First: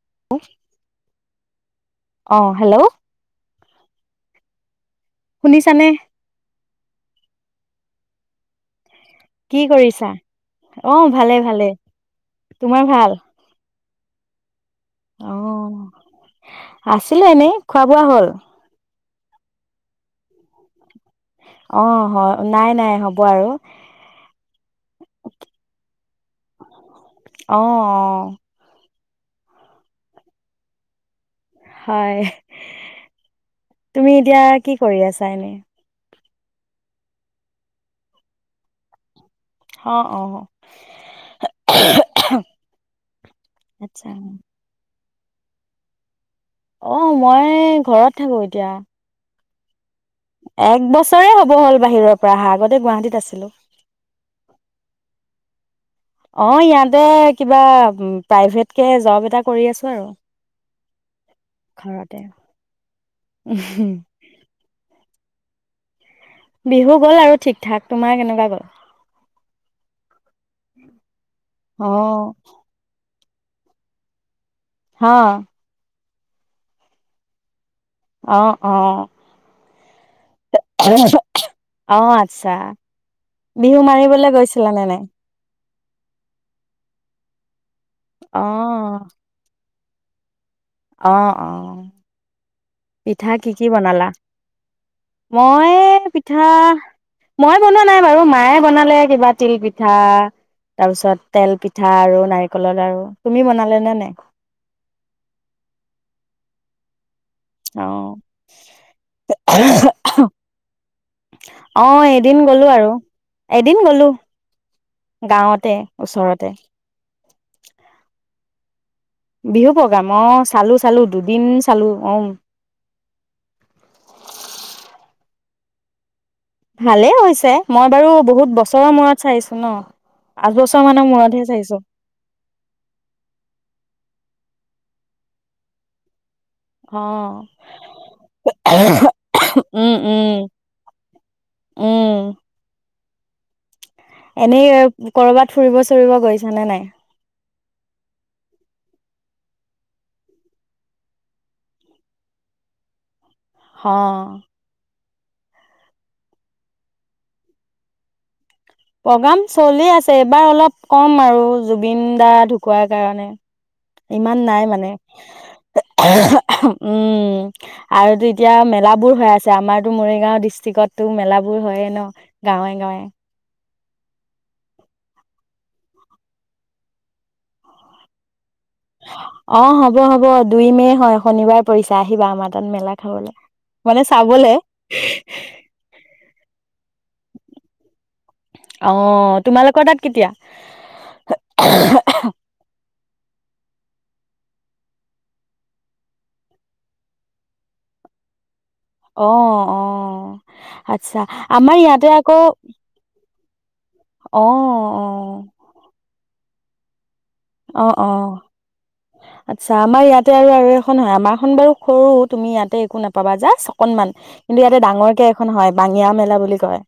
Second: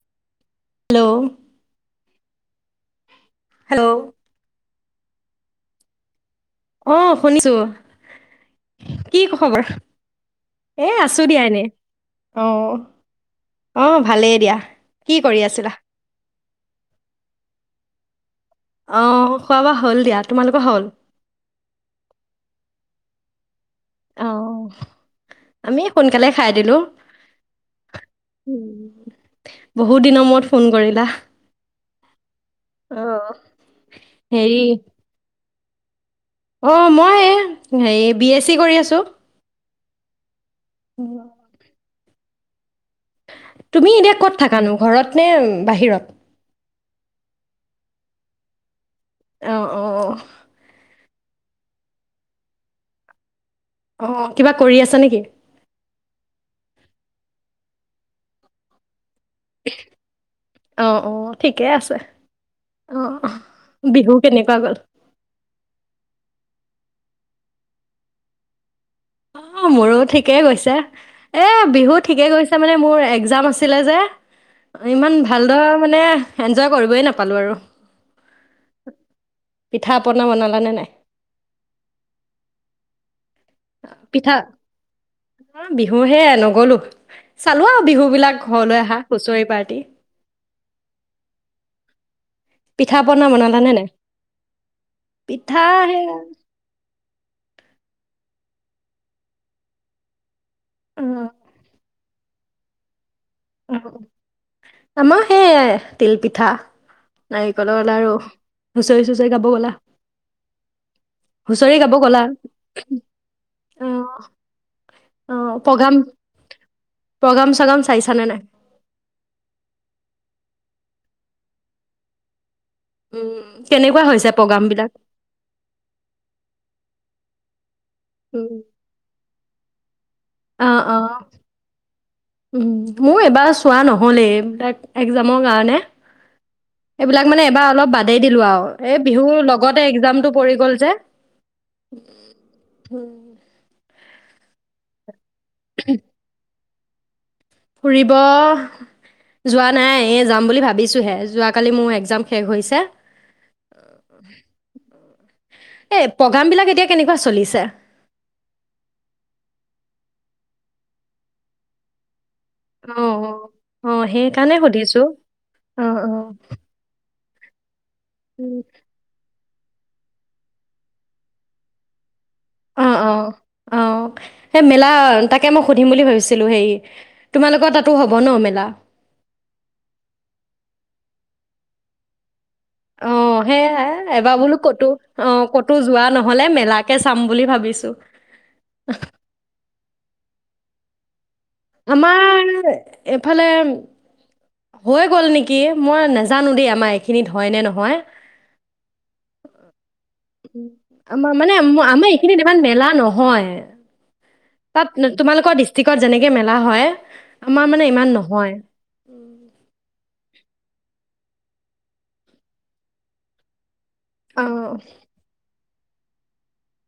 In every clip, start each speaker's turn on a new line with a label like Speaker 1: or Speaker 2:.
Speaker 1: [unintelligible]
Speaker 2: Hello
Speaker 1: অ hello
Speaker 2: hello
Speaker 1: শুনিছানে?
Speaker 2: অ শুনিছো
Speaker 1: কি কৰিছা?
Speaker 2: এ
Speaker 1: অ
Speaker 2: আছো
Speaker 1: ভালে
Speaker 2: দিয়া এনে
Speaker 1: ভালে
Speaker 2: অ
Speaker 1: তোমাৰ ভাল
Speaker 2: অ ভালেই দিয়া কি
Speaker 1: অ,
Speaker 2: কৰি আছিলা
Speaker 1: আছিলে এনেই খোৱা বোৱা হল?
Speaker 2: অ, খোৱা-বোৱা হ'ল দিয়া। তোমালোকৰ হ'ল?
Speaker 1: অ হয় নাই নাই হব আৰু
Speaker 2: অ, আমি সোনকালে খাই দিলো।
Speaker 1: অ অ
Speaker 2: বহুত দিনৰ মূৰত ফোন কৰিলাহ্,
Speaker 1: হয়, তুমি এতিয়া
Speaker 2: হেৰি
Speaker 1: কি কৰি আছা, এনে?
Speaker 2: অ মই এয়া হেই বি এছ চি কৰি আছো,
Speaker 1: হ-অ
Speaker 2: উ [unintelligible]
Speaker 1: [unintelligible]
Speaker 2: তুমি
Speaker 1: আচ্ছা
Speaker 2: এতিয়া ক'ত থাকানো ঘৰত নে বাহিৰত?
Speaker 1: অ ময়ে ঘৰত থাকো এতিয়া।
Speaker 2: এঅ
Speaker 1: একবছ তয়ে হব হল বাহিৰৰ পৰা আহা আগতে গুৱাহাটীত আছিলো।
Speaker 2: অ কিবা কৰি আছা নেকি
Speaker 1: অ ইয়াতে কিবা-ম-প্ৰাইভেট কে জব এ
Speaker 2: অ অ ঠিকেই আছে,
Speaker 1: ঘৰতে
Speaker 2: অ- অহ বিহু কেনেকুৱা গল?
Speaker 1: বিহু গ'ল আৰু ঠিক ঠাক, তোমাৰ কেনেকুৱা গ'ল?
Speaker 2: অ মোৰো ঠিকেই গৈছো এ
Speaker 1: অ
Speaker 2: বিহু ঠিকে গৈছে, মানে মোৰ যাম আছিলে যে অ-ইমান
Speaker 1: হা
Speaker 2: ভালদৰা মানে এনজয় কৰিবই নাপালো আৰু
Speaker 1: আহ আহ
Speaker 2: পিঠা পনা বনালানে নাই?
Speaker 1: আহ আচ্ছা বিহু মাৰিবলৈ গৈছিলা নে নাই?
Speaker 2: অ বিহু হে নগলো চালো আ বিহু বিলাক ঘৰলৈ আহা
Speaker 1: অ',
Speaker 2: হুঁচৰি পাৰ্টি
Speaker 1: অ অ
Speaker 2: পনা
Speaker 1: পিঠা কি কি
Speaker 2: বনালানে নাই?
Speaker 1: বনালা?
Speaker 2: পিঠা
Speaker 1: মই
Speaker 2: সেয়া
Speaker 1: পিঠা মই বনোৱা নাই বাৰু মায়ে বনালে, কিবা তিল পিঠা
Speaker 2: অ,
Speaker 1: তাপিছত, তেল পিঠা আৰু নাৰিকলৰ লাৰু তুমি বনালে নে নাই?
Speaker 2: অহ্-অম সেয়ায় তিল পিঠা নাৰিকলৰ লাৰু,,
Speaker 1: অ',
Speaker 2: হুঁচৰি চুচৰি গাব গলা হুচৰি গাব
Speaker 1: অ',
Speaker 2: গলা
Speaker 1: এদিন গ'লো আৰু এদিন গ'লো
Speaker 2: অঁহ অ'
Speaker 1: গাঁৱতে ওচৰতে
Speaker 2: প্ৰগ্ৰাম-প্ৰগ্ৰাম চগ্ৰাম চাইছানে নাই?
Speaker 1: বিহু প্ৰগ্ৰাম অ' চালো-চালো দুদিন চালো উম্
Speaker 2: উম কেনেকুৱা হৈছে প্ৰগ্ৰাম বিলাক?
Speaker 1: ভালে হৈছে মই বাৰু বহুত বছৰৰ মূৰত চাইছোঁ ন পাঁচ বছৰ মানৰ
Speaker 2: অ-অ-
Speaker 1: মূৰতহে চাইছো
Speaker 2: উম মোৰ এবাৰ চোৱা নহলে। তাক এক্জামৰ কাৰণে
Speaker 1: অ
Speaker 2: এইবিলাক মানে এবাৰ অলপ বাদেই দিলো আৰু এই বিহুৰ লগতে
Speaker 1: উম
Speaker 2: এক্জামটো
Speaker 1: উম
Speaker 2: পৰি গল যে
Speaker 1: উম
Speaker 2: উম
Speaker 1: এনেই কৰবাত ফুৰিব চুৰিব গৈছ নে নাই?
Speaker 2: ফুৰিব যোৱা নাই যাম বুলি ভাবিছোঁহে, যোৱাকালি মোৰ এক্জাম শেষ হৈছে। অ অ অ এ প্ৰগ্ৰাম বিলাক এতিয়া কেনেকুৱা চলিছে?
Speaker 1: প্ৰগ্ৰাম চলি আছে এইবাৰ অলপ ক'ম আৰু জুবিন দাৰ ঢুকোৱাৰ
Speaker 2: অ',
Speaker 1: কাৰণে
Speaker 2: অ', অ
Speaker 1: ইমান
Speaker 2: সেইকাৰণে
Speaker 1: নাই
Speaker 2: সুধিছোঁ অ', অ',
Speaker 1: মানে- উম উ আৰু তো এতিয়া
Speaker 2: উম,
Speaker 1: মেলা বোৰ হৈ আছ আমাৰতো মৰিগাঁও ডিষ্ট্ৰিক্টতটো মেলাবোৰ হয়য়ে ন গাঁৱে-গাঁৱে
Speaker 2: অঁ সেই মেলা তাকে মই সুধিম বুলি ভাবিছিলোঁ হেৰি তোমালোকৰ তাতো হব ন মেলা?
Speaker 1: অ হব হব দুই মে হয় শনিবাৰ পৰিছে আহিবা আমাৰ তাত। মেলা
Speaker 2: অ
Speaker 1: খাবলৈ মানে
Speaker 2: সেয়াই এবাৰ
Speaker 1: চাবলে
Speaker 2: বোলো কতো অ' কতো যোৱা নহয়। নহলে মেলাকে চাম বুলি ভাবিছো
Speaker 1: অ তোমালোকৰ তাত কেতিয়া?
Speaker 2: আমাৰ এফালে হৈ গল নেকি মই নাজানো দেই আমাৰ এইখিনিত হয় নে নহয়
Speaker 1: অ অ
Speaker 2: উম,
Speaker 1: আচ্ছা
Speaker 2: মানে
Speaker 1: আমাৰ ইয়াতে আকৌ
Speaker 2: উম
Speaker 1: অ',
Speaker 2: তাত উম তোমালোকৰ ডিষ্ট্ৰিকত যেনেকে মে মেলা হয় আমাৰ মানে
Speaker 1: অ', অ',
Speaker 2: ইমান
Speaker 1: অ',
Speaker 2: নহয়।
Speaker 1: আচ্ছা, আমাৰ ইয়াত আৰু এখন হয় আমাৰখন বাৰু সৰু তুমি ইয়াতে একো নাপাবা, যাচ অকনমান,
Speaker 2: অ
Speaker 1: কিন্তু ইয়াতে ডাঙৰকে এখন হয়। বাঙিয়া মেলা বুলি কয়।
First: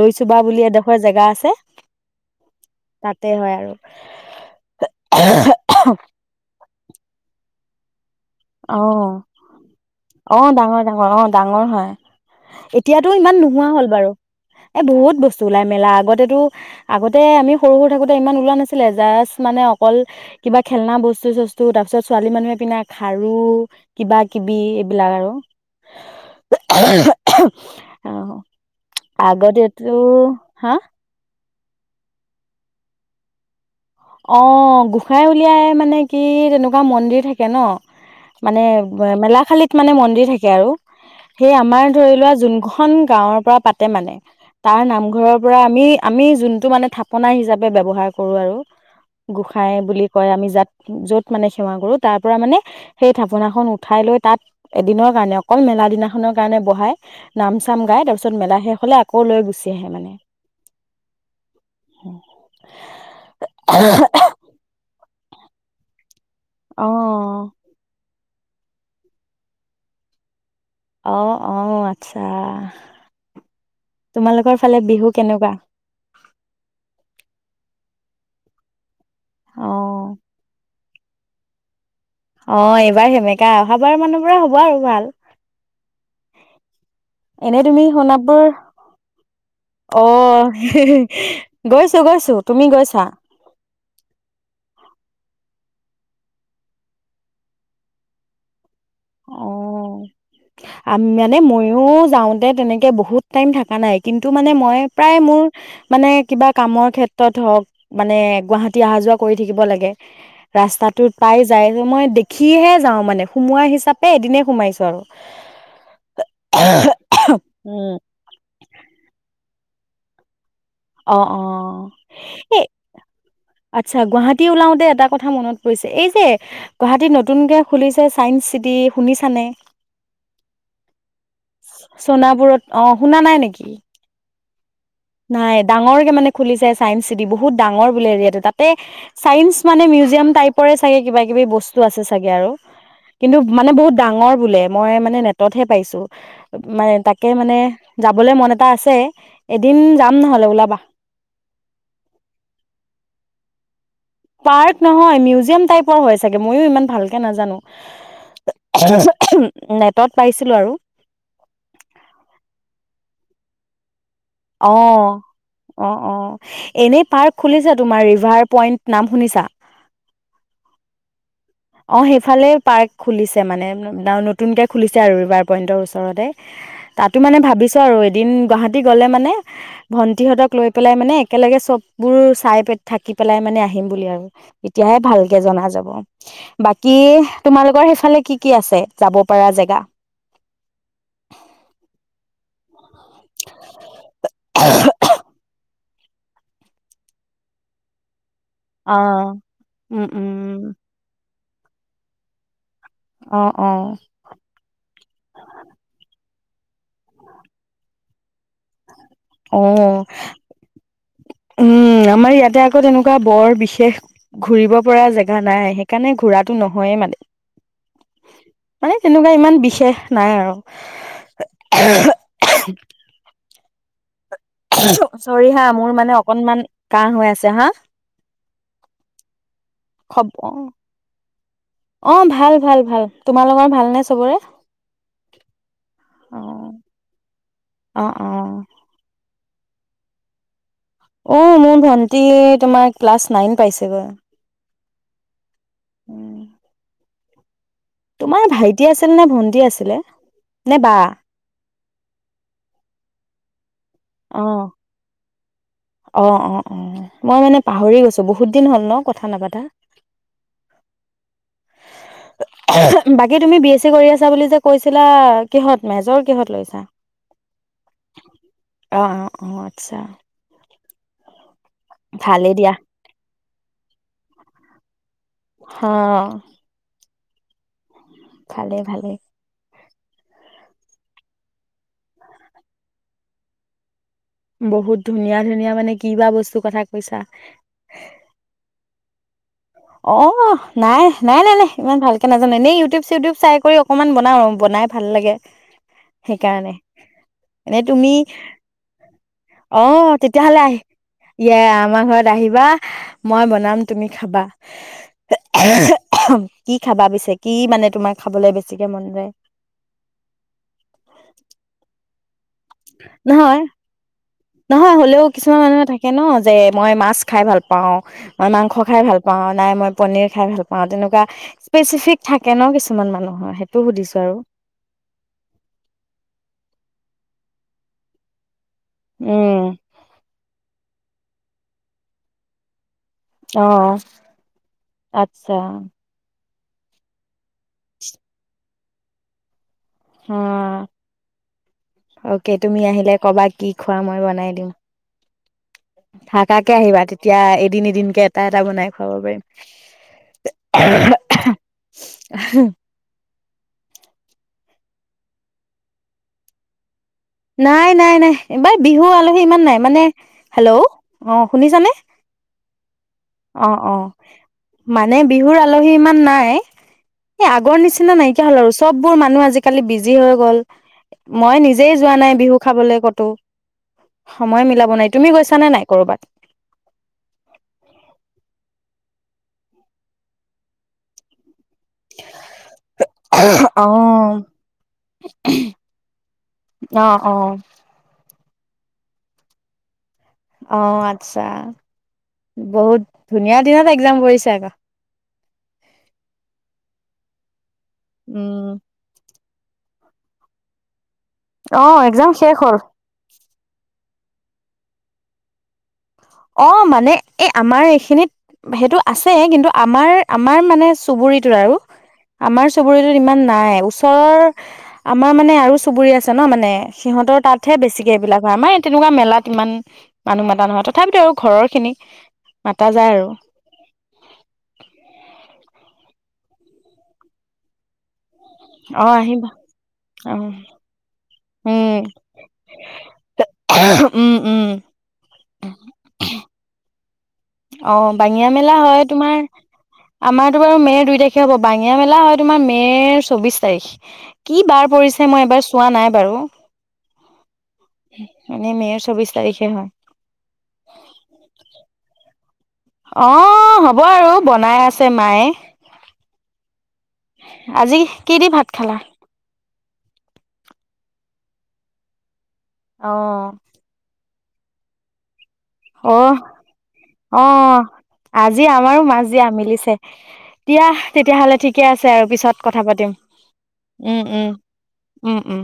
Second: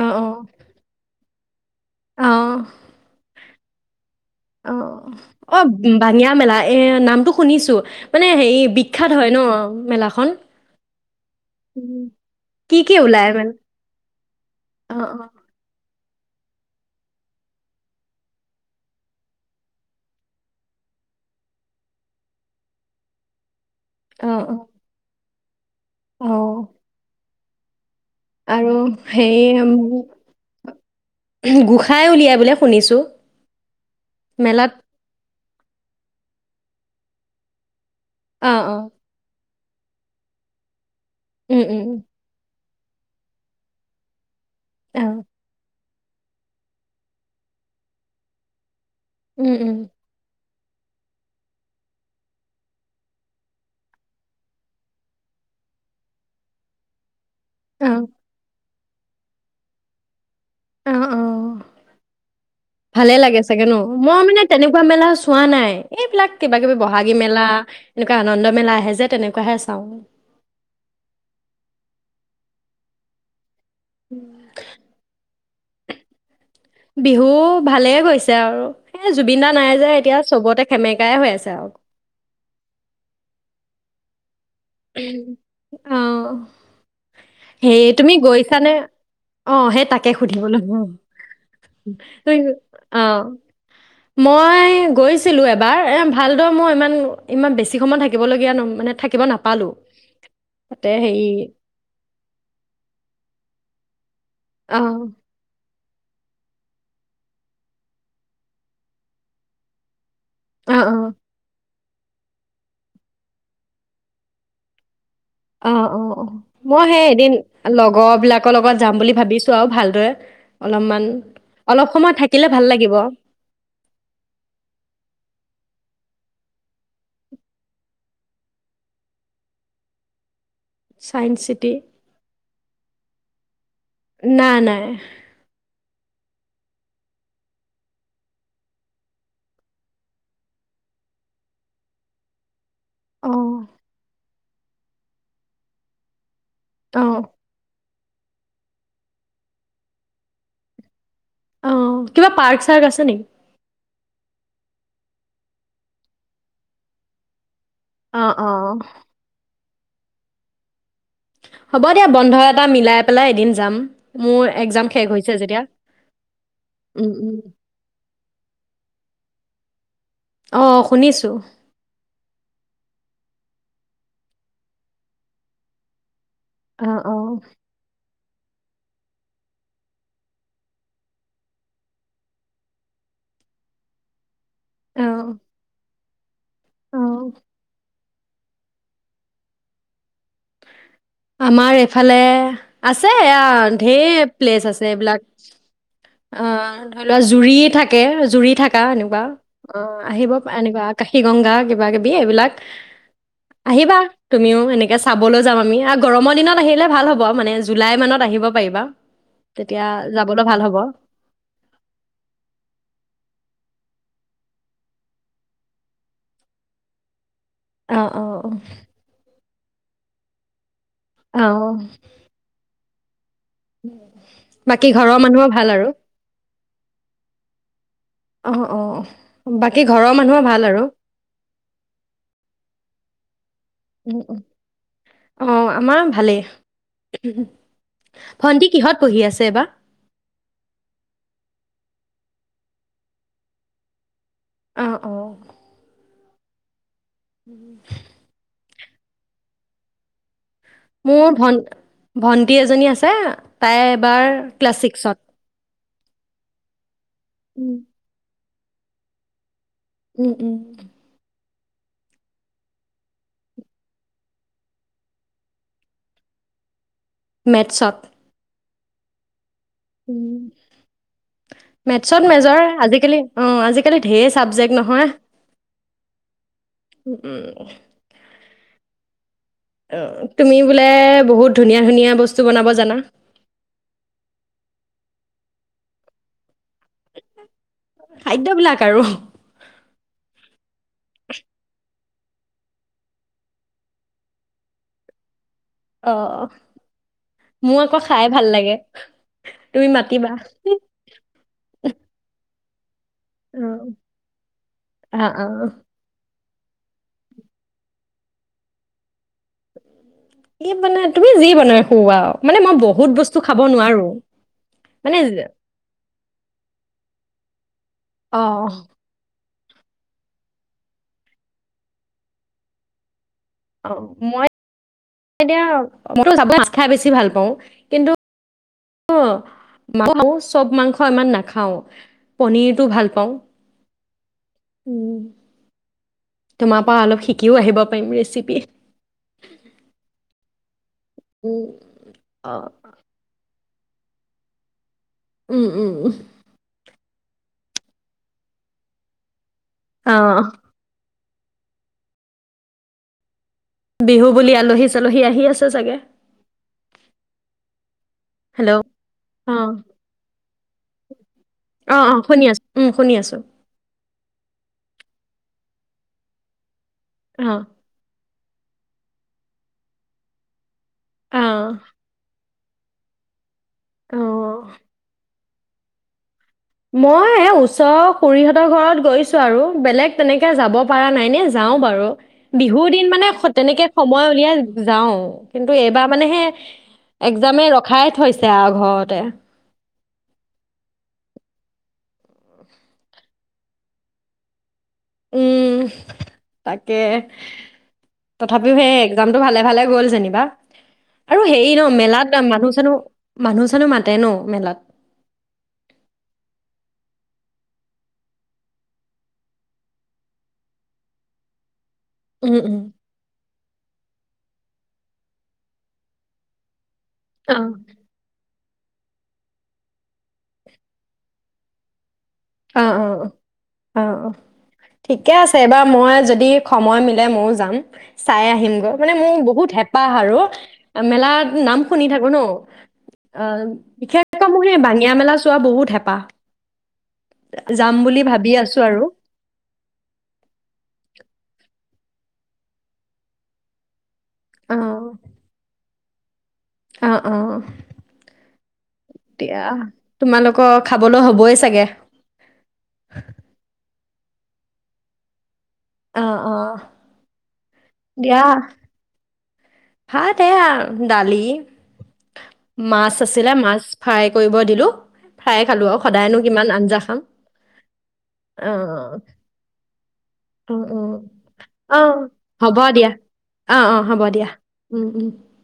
Speaker 2: অ অ
Speaker 1: চুবা বুলি এডোখৰ জেগা আছে।
Speaker 2: অ
Speaker 1: তাতে হয় আৰু,
Speaker 2: অ', অ', ভাঙিয়া মেলা এ, নামটো শুনিছো। মানে হেৰি বিখ্যাত
Speaker 1: অ',
Speaker 2: হয় ন মেলাখন
Speaker 1: অ', ডাঙৰ ডাঙৰ অ', ডাঙৰ হয়,
Speaker 2: উম। কি কি
Speaker 1: এতিয়াতো
Speaker 2: ওলাই
Speaker 1: ইমান
Speaker 2: মানে
Speaker 1: নোহোৱা হ'ল বাৰু, এ
Speaker 2: অ
Speaker 1: বহুত
Speaker 2: অ
Speaker 1: বস্তু ওলাই মেলা আগত তটো আগতে আমি সৰু সৰু থাকোঁতে ইমান ওলোৱা নাছিলে, জাষ্ট মানে অকল কিবা খেলনা বস্তু চস্তু তাৰ পিছত ছোৱালী মানুহে পিনা খাৰু কিবা
Speaker 2: অ অ
Speaker 1: কিবি এইবিলাক আৰু
Speaker 2: অ
Speaker 1: [inaudible] [inaudible] অ',
Speaker 2: আৰু হেৰি
Speaker 1: আগতেতো, হা?
Speaker 2: গোঁসাই উলিয়াই বোলে শুনিছোঁ।
Speaker 1: অ', গোঁসাই উ ওলিয়াই মানে কি তেনেকুৱা মন্দিৰ থাকে ন'।
Speaker 2: অ
Speaker 1: মানে
Speaker 2: অ
Speaker 1: মেলা খালি মানে মন্দিৰ থাকে আৰু। সেই
Speaker 2: উম উম
Speaker 1: আমাৰ ধৰি লোৱা যোন এখন গাঁৱৰ পৰা পাতে মানে তাৰ
Speaker 2: অ
Speaker 1: নামঘৰৰ পৰা আমি আমি যোনটো মানে থাপনা হিচাপে ব্যৱহাৰ কৰো আৰু
Speaker 2: উম উম
Speaker 1: গোসাঁই বুলি কয় আমি যাত যত মানে সেৱা কৰো তাৰ পৰা মানে সেই থাপনাখন উঠাই লৈ তাত এদিনৰ কাৰণে অকল মেলা দিনাখনৰ কাৰণে বহাই, নাম চাম
Speaker 2: অ
Speaker 1: গাই তাৰপিছত মেলাহে ফালে আকৌ লৈ গুচি আহে মানে।
Speaker 2: অ', অ', ভালে লাগে চাগ গেনো, মই মানে তেনেকুৱা মেলা চো চোৱা নাই, এইবিলাক কিবা কিবি বহাগী মেলা,
Speaker 1: অ',
Speaker 2: এনেকুৱা আনন্দ মেলা আহে যে তেনেকুৱাহে চাওঁ।
Speaker 1: অ', অ', আচ্ছা। তোমালোকৰ ফালে বিহু কেনেকুৱা?
Speaker 2: বিহু ভালে গৈছে আৰু। এ জুবিন দা নাই যে,
Speaker 1: অ',
Speaker 2: এতিয়া চবতে সেমেকাই হৈ আছে আৰু।
Speaker 1: অ এইবাৰ সেমেকা অহা বাৰ মা হব আৰু ভাল।
Speaker 2: অ
Speaker 1: এনে
Speaker 2: সেই
Speaker 1: তুমি সোণাপুৰ,
Speaker 2: গৈছানে অ সেই তাকে সুধিবলৈ
Speaker 1: অ', গৈছো গৈছো, তুমি গৈছা?
Speaker 2: অ মই গৈছিলো এবাৰ, এ ভালদৰ মোৰ ইমান ইমান বেছি সময় থাকিবলগীয়া ন, মানে থা
Speaker 1: অ', আমি মানে ময়ো যাওঁতে তেনেকে বহুত টাইম থাকা নাই। কিন্তু মানে মই
Speaker 2: অঁ
Speaker 1: প্ৰায় মোৰ মানে কিবা কামৰ ক্ষেত্ৰত হওঁক মানে গুৱাহাটী আহা যোৱা কৰি থাকিব লাগে।
Speaker 2: অঁ অঁ
Speaker 1: ৰাস্তাটোত পাই যায় মই দেখিহে যাওঁ মানে সোমোৱা হিচাপ এই এদিনেই সোমাইছো আৰু।
Speaker 2: অ', অ', অ', মই সেই এদিন
Speaker 1: উম
Speaker 2: লগৰ বিলাকৰ লগত যাম বুলি ভাবিছ চোৱাও ভালদৰে অলপমান
Speaker 1: অ অ
Speaker 2: অলপ সময় থাকিলে ভাল
Speaker 1: এই
Speaker 2: লাগিব
Speaker 1: আচ্ছা গুৱাহাটী ওলাওতে এটা কথা মনত পৰিছে এই এই গুৱাহাটীত নতুনকে খুলিছে চাইন্স চিটি শুনিছানে?
Speaker 2: চায়েন্স চিটি
Speaker 1: চনাবোৰত অ', শুনা নাই নেক [unintelligible]
Speaker 2: নাই, নাই।
Speaker 1: নাই ডাঙৰকে মানে খুলিছে ছাইস চিটি বহুত ডাঙৰ বোলে এৰিয়াটো তাতে চাইন্স মানে মিউজিয়াম টাইপৰে চাগে কিবা কিবি বস্তু আছে চাগে আৰু। কিন্তু
Speaker 2: অঁ
Speaker 1: মানে বহুত ডাঙৰ বোলে মই মানে নেটত হে পাইছো মান
Speaker 2: অঁ
Speaker 1: তাকে মানে যাবলৈ মন এটা আছে দিন যাম নহলে ওলাবা
Speaker 2: অ', কিবা পাৰ্ক চাৰ্ক আছে নেকি?
Speaker 1: পাৰ্ক নহয় মিউজিয়াম টাইপৰ হয় চাগে ময়ো ইমান ভালকে নাজানো
Speaker 2: অ', অ'।
Speaker 1: নেটত পাইছিলোঁ আৰু
Speaker 2: হ'ব দিয়া বন্ধ এটা মিলাই পেলাই এদিন যাম। মোৰ এক্সাম শেষ
Speaker 1: অ',
Speaker 2: হৈছে যেতিয়া
Speaker 1: অ', অ', এনে
Speaker 2: উম উম
Speaker 1: পাৰ্ক খুলিছে তোমাৰ ৰিভাৰ পইণ্ট নাম শুনিছা
Speaker 2: অ', শুনিছো।
Speaker 1: অ', সেইফালে পাৰ্ক খুলিছে মানে। নতুনকে খুলিছে আৰু ৰিবাৰ পইণ্টৰ ওচৰতে।
Speaker 2: অঁ
Speaker 1: তাতো
Speaker 2: অঁ
Speaker 1: মানে ভাবিছো আৰু। দিন গুৱাহাটী গ'লে মানে, ভন্টিহঁতক লৈ পেলাই মানে একেলগে সববোৰ চাই পে-থাকি পেলাই মানে, আহিম বুলি আৰু। তেতিয়াহে
Speaker 2: অ',
Speaker 1: ভালকে জনা যাব। বাকী,
Speaker 2: অ',
Speaker 1: তোমালোকৰ সেইফালে কি কি আছে যাব পৰা জেগা?
Speaker 2: আমাৰ এইফালে আছে এইয়া ঢেৰ প্লেচ আছে এইবিলাক। অ', ধৰি লোৱা জুৰি থাকে জুৰিত থাকা
Speaker 1: অ
Speaker 2: এনেকুৱা, অ,
Speaker 1: উম
Speaker 2: আহিব
Speaker 1: উম
Speaker 2: এনেকুৱা আকশী গংগা কিবা-কিবি এইবিলাক
Speaker 1: অ অ
Speaker 2: আহিবা! তুমিও এনেকে চাবলৈ যাম আমি আ গমৰ দিনত আহিলে ভাল হ'ব, মানে জুলাই মানত আহিব পাৰিবা তেতিয়া
Speaker 1: অ',
Speaker 2: যাবলৈ ভাল হ'ব
Speaker 1: উম, আমাৰ ইয়াতে আকৌ তেনেকুৱা বৰ বিশেষ ঘূৰিব পৰা জেগা নাই সেইকাৰণে ঘূৰাটো নহয়ে মানে।
Speaker 2: অ', অ',
Speaker 1: মানে তেনেকুৱা ইমান বি শেষ নাই আৰু।
Speaker 2: অ। বাকী ঘৰৰ মানুহৰ
Speaker 1: চৰি হা
Speaker 2: ভাল আৰু
Speaker 1: মোৰ মানে অকনমান কাহঁ হৈ আছে হা।
Speaker 2: অ', অ', বাকী ঘৰৰ
Speaker 1: খব
Speaker 2: মানুহৰ
Speaker 1: অ
Speaker 2: ভাল আৰু?
Speaker 1: অ ভাল ভাল ভাল তোমালোকৰ ভালনে চবৰে?
Speaker 2: অ, আমাৰ
Speaker 1: অ
Speaker 2: ভালেই।
Speaker 1: অ অ।
Speaker 2: ভন্টি কিহত পঢ়ি আছে বা?
Speaker 1: অ', মোৰ ভন্টি তোমাৰ ক্লাছ নাইন পাইছেগৈ।
Speaker 2: আহ অ।
Speaker 1: উম।
Speaker 2: উম
Speaker 1: তোমাৰ ভাইটি আছিল নে ভন্টি আছিলে? নে বা?
Speaker 2: মোৰ ভন- ভন্টি এজনী আছে। তাই এইবাৰ
Speaker 1: অ
Speaker 2: ক্লাছ ছিক্সত।
Speaker 1: অ', অ', অ'। মই মানে
Speaker 2: উম
Speaker 1: পাহৰি গৈছোঁ বহু বহুত দিন হল ন' কথা নাপাতা।
Speaker 2: উম উম।
Speaker 1: বাকী তুমি বি এ চি কৰি আছা বুলি যে কৈছিলা কিহত মেজৰ কিহত লৈছা?
Speaker 2: মেটছত
Speaker 1: অ', অ', অ'। আচ্ছা
Speaker 2: উম মেটছত
Speaker 1: ভালেই
Speaker 2: মেজৰ,
Speaker 1: দিয়া
Speaker 2: আজিকালি অ', আজিকালি ঢেৰ চাবজেক্ট নহয়।
Speaker 1: হ।
Speaker 2: উম হ
Speaker 1: ভালেই ভালেই।
Speaker 2: অ তুমি বোলে বহুত ধুনীয়া ধুনীয়া বস্তু বনাব জানা
Speaker 1: বহুত ধুনীয়া ধুনীয়া মানে কি বা বস্তুৰ কথা কৈছা?
Speaker 2: খাদ্যবিলাক আৰু
Speaker 1: অ নাই নাই নাই নাই ইমান ভালকে নাজানো এনেই ইউটিউব চিউটিউব চাই কৰি অকনমান বনাও বনাই ভাল লাগে
Speaker 2: অ', অ'।
Speaker 1: সেইকাৰণে এনে
Speaker 2: মোৰ আকৌ
Speaker 1: তুমি
Speaker 2: খাই ভাল লাগে। তুমি
Speaker 1: অ',
Speaker 2: মাতিবা
Speaker 1: তেতিয়াহ'লে আহি, [unintelligible] আমাৰ ঘৰত আহিবা। মই
Speaker 2: অ
Speaker 1: বনাম, তুমি খাবা।
Speaker 2: অ
Speaker 1: কি খাবা পিছে? কি মানে তোমাৰ খাবলৈ বেছিকে মন যায়?
Speaker 2: কি বনাই, তুমি যি বনাই খুওৱা আও।
Speaker 1: নহয় নহয়
Speaker 2: মানে
Speaker 1: হলেও কিছুমান মানুহে থাকে ন যে মই মাছ খাই ভাল প পাওঁ
Speaker 2: অ
Speaker 1: বা মাংস খাই ভাল পাওঁ। নাই, মই পনিৰ খাই ভাল পাওঁ। তেনেকুৱা স্পেচিফিক থাকে ন, কিছুমান মানুহৰ। সেইটো
Speaker 2: অ
Speaker 1: সুধিছো আৰু
Speaker 2: মই এতি মই যচা বেছি ভাল পাওঁ কিন্তু অ,
Speaker 1: উম
Speaker 2: ম [unintelligible] চব মাংস ইমান নাখাওঁ, পনীৰটো ভাল পাওঁ
Speaker 1: অহ,
Speaker 2: উম,
Speaker 1: আচ্ছা।
Speaker 2: তোমাৰ পা অলপ শিকিও আহিব পাৰিম ৰেচিপি।
Speaker 1: অ
Speaker 2: উম,
Speaker 1: অ'কে।
Speaker 2: অ
Speaker 1: তুমি আহিলে কবাত কি খোৱা, মই বনাই দিওঁ।
Speaker 2: উম উম উম।
Speaker 1: থাকাকে আহিবা, তেত [unintelligible] এদিন এদিনকে এটা, এটা বনাই খুৱাব পাৰিম।
Speaker 2: অ
Speaker 1: [inaudible]
Speaker 2: বিহু বুলি আলহী চালহী আহি আছে, চাগে?
Speaker 1: নাই নাই নাই এইবাৰ
Speaker 2: হেল্ল'
Speaker 1: বিহু আলহী
Speaker 2: অ
Speaker 1: ইমান নাই মানে হেল্ল' অ শুনিছানে
Speaker 2: অ অ, শুনি আছো উম শুনি আছো।
Speaker 1: অ অ মানে বিহুৰ আলহী ইমান নাই
Speaker 2: অ
Speaker 1: এই আগৰ নিচিনা নাই কি হ'ল আৰু চববোৰ মানুহ আজিকালি বিজি হৈ গ'ল।
Speaker 2: অ
Speaker 1: মই নিজেই নাই বিহু খাবলৈ কতো।
Speaker 2: অ
Speaker 1: সময় মিলাব নাই তুমি গৈছ ছানে নাই কৰবাত?
Speaker 2: মই এই ওচৰৰ খুৰীহঁতৰ [unintelligible] আৰু বেলেগ তেনেকে যাব পৰা নাই নে যাও বাৰু বিহু দিন মানে স তেনেকে
Speaker 1: অ
Speaker 2: সময় উলিয়াই যাওঁ। কিন্তু এইবাৰ মানে হে
Speaker 1: অ অ
Speaker 2: একজামে ৰখাই থৈছে। এয়া ঘৰতে
Speaker 1: অ আচ্ছা, বহুত ধুনীয়া দিনত একজাম কৰিছে আকৌ।
Speaker 2: উম, তাকে
Speaker 1: উম,
Speaker 2: তথাপিও সেই একজাম ভালে ভালে গ'ল জেনিবা। আৰু হেৰি ন
Speaker 1: অ'
Speaker 2: মেলাত
Speaker 1: এক্জাম শেষ
Speaker 2: মানুহ
Speaker 1: হ'ল।
Speaker 2: চানো মানুহ চানো মা তেনো মেলাত।
Speaker 1: অ, মানে এই আমাৰ এইখিনিত সেইটো আছে। কিন্তু আমাৰ আমাৰ মানে চুবুৰীটোৰ আৰু।
Speaker 2: উম,
Speaker 1: আমাৰ
Speaker 2: উম,
Speaker 1: চুবুৰীটো ইমান নাই। ওচ ওচৰৰ, আমাৰ মানে আৰু চুবুৰী আছে ন মানে। সিহঁতৰ
Speaker 2: অ',
Speaker 1: তাতহে বেছিকে এইবিলাক হয়। আমাৰ তেনেকুৱা মেলাত ইমান মানুহ মাতা [inaudible] তথাপিতো আৰু ঘৰৰখিনি
Speaker 2: অ অ অ, অ অ ঠিকে আছে এবাৰ মই যদি সময় মিলে মইও যাম। চাই আহিমগৈ
Speaker 1: অ'
Speaker 2: মানে মোৰ
Speaker 1: আহিবা
Speaker 2: বহুত হেঁপাহ
Speaker 1: অ'
Speaker 2: আৰু মেলাত নাম
Speaker 1: উম
Speaker 2: শুনি থাকো ন। অ,
Speaker 1: উম
Speaker 2: বিশেষকৈ
Speaker 1: উম
Speaker 2: মোৰ সেই বাঙিয়া মেলা চোৱা বহুত হেঁপাহ। যাম
Speaker 1: অ
Speaker 2: বুলি
Speaker 1: বাঙিয়া
Speaker 2: ভাবি
Speaker 1: মেলা
Speaker 2: আছো
Speaker 1: হয়
Speaker 2: আৰু।
Speaker 1: তোমাৰ, আমাৰতো বাৰু মেৰ দুই তাৰিখে হ'ব বাঙ বাঙিয়া মেলা হয় তোমাৰ মেৰ চৌবিশ তাৰিখ। কি
Speaker 2: অ',
Speaker 1: বাৰ পৰিছে মই এবাৰ চোৱা নাই। কৰোঁ
Speaker 2: অ অ,
Speaker 1: মে'ৰ চৌবিশ
Speaker 2: এতিয়া
Speaker 1: তাৰিখে হয়।
Speaker 2: তোমালোকক খাবলৈ হ'বই চাগে।
Speaker 1: অ হ'ব আৰু বনাই আছে মায়ে।
Speaker 2: অ অ
Speaker 1: আজি কি
Speaker 2: দিয়া
Speaker 1: দি ভাত খালা?
Speaker 2: ভাত এয়া ডালি মাছ
Speaker 1: অ'
Speaker 2: আছিলে মাছ ফ্ৰাই কৰিব দিলোঁ।
Speaker 1: অহ, অ, আজি আমাৰো
Speaker 2: অ',
Speaker 1: মাছ দিয়া, মিলিছে।
Speaker 2: অ',
Speaker 1: দিয়া
Speaker 2: অ',
Speaker 1: তেতিয়াহলে ঠিকে
Speaker 2: অ', অ
Speaker 1: আছে আৰু পিছত
Speaker 2: হ'ব
Speaker 1: কথা
Speaker 2: দিয়া
Speaker 1: পাতিম
Speaker 2: অ', অ', হ'ব দিয়া উম, উম।
Speaker 1: উম-উম-উম-উম।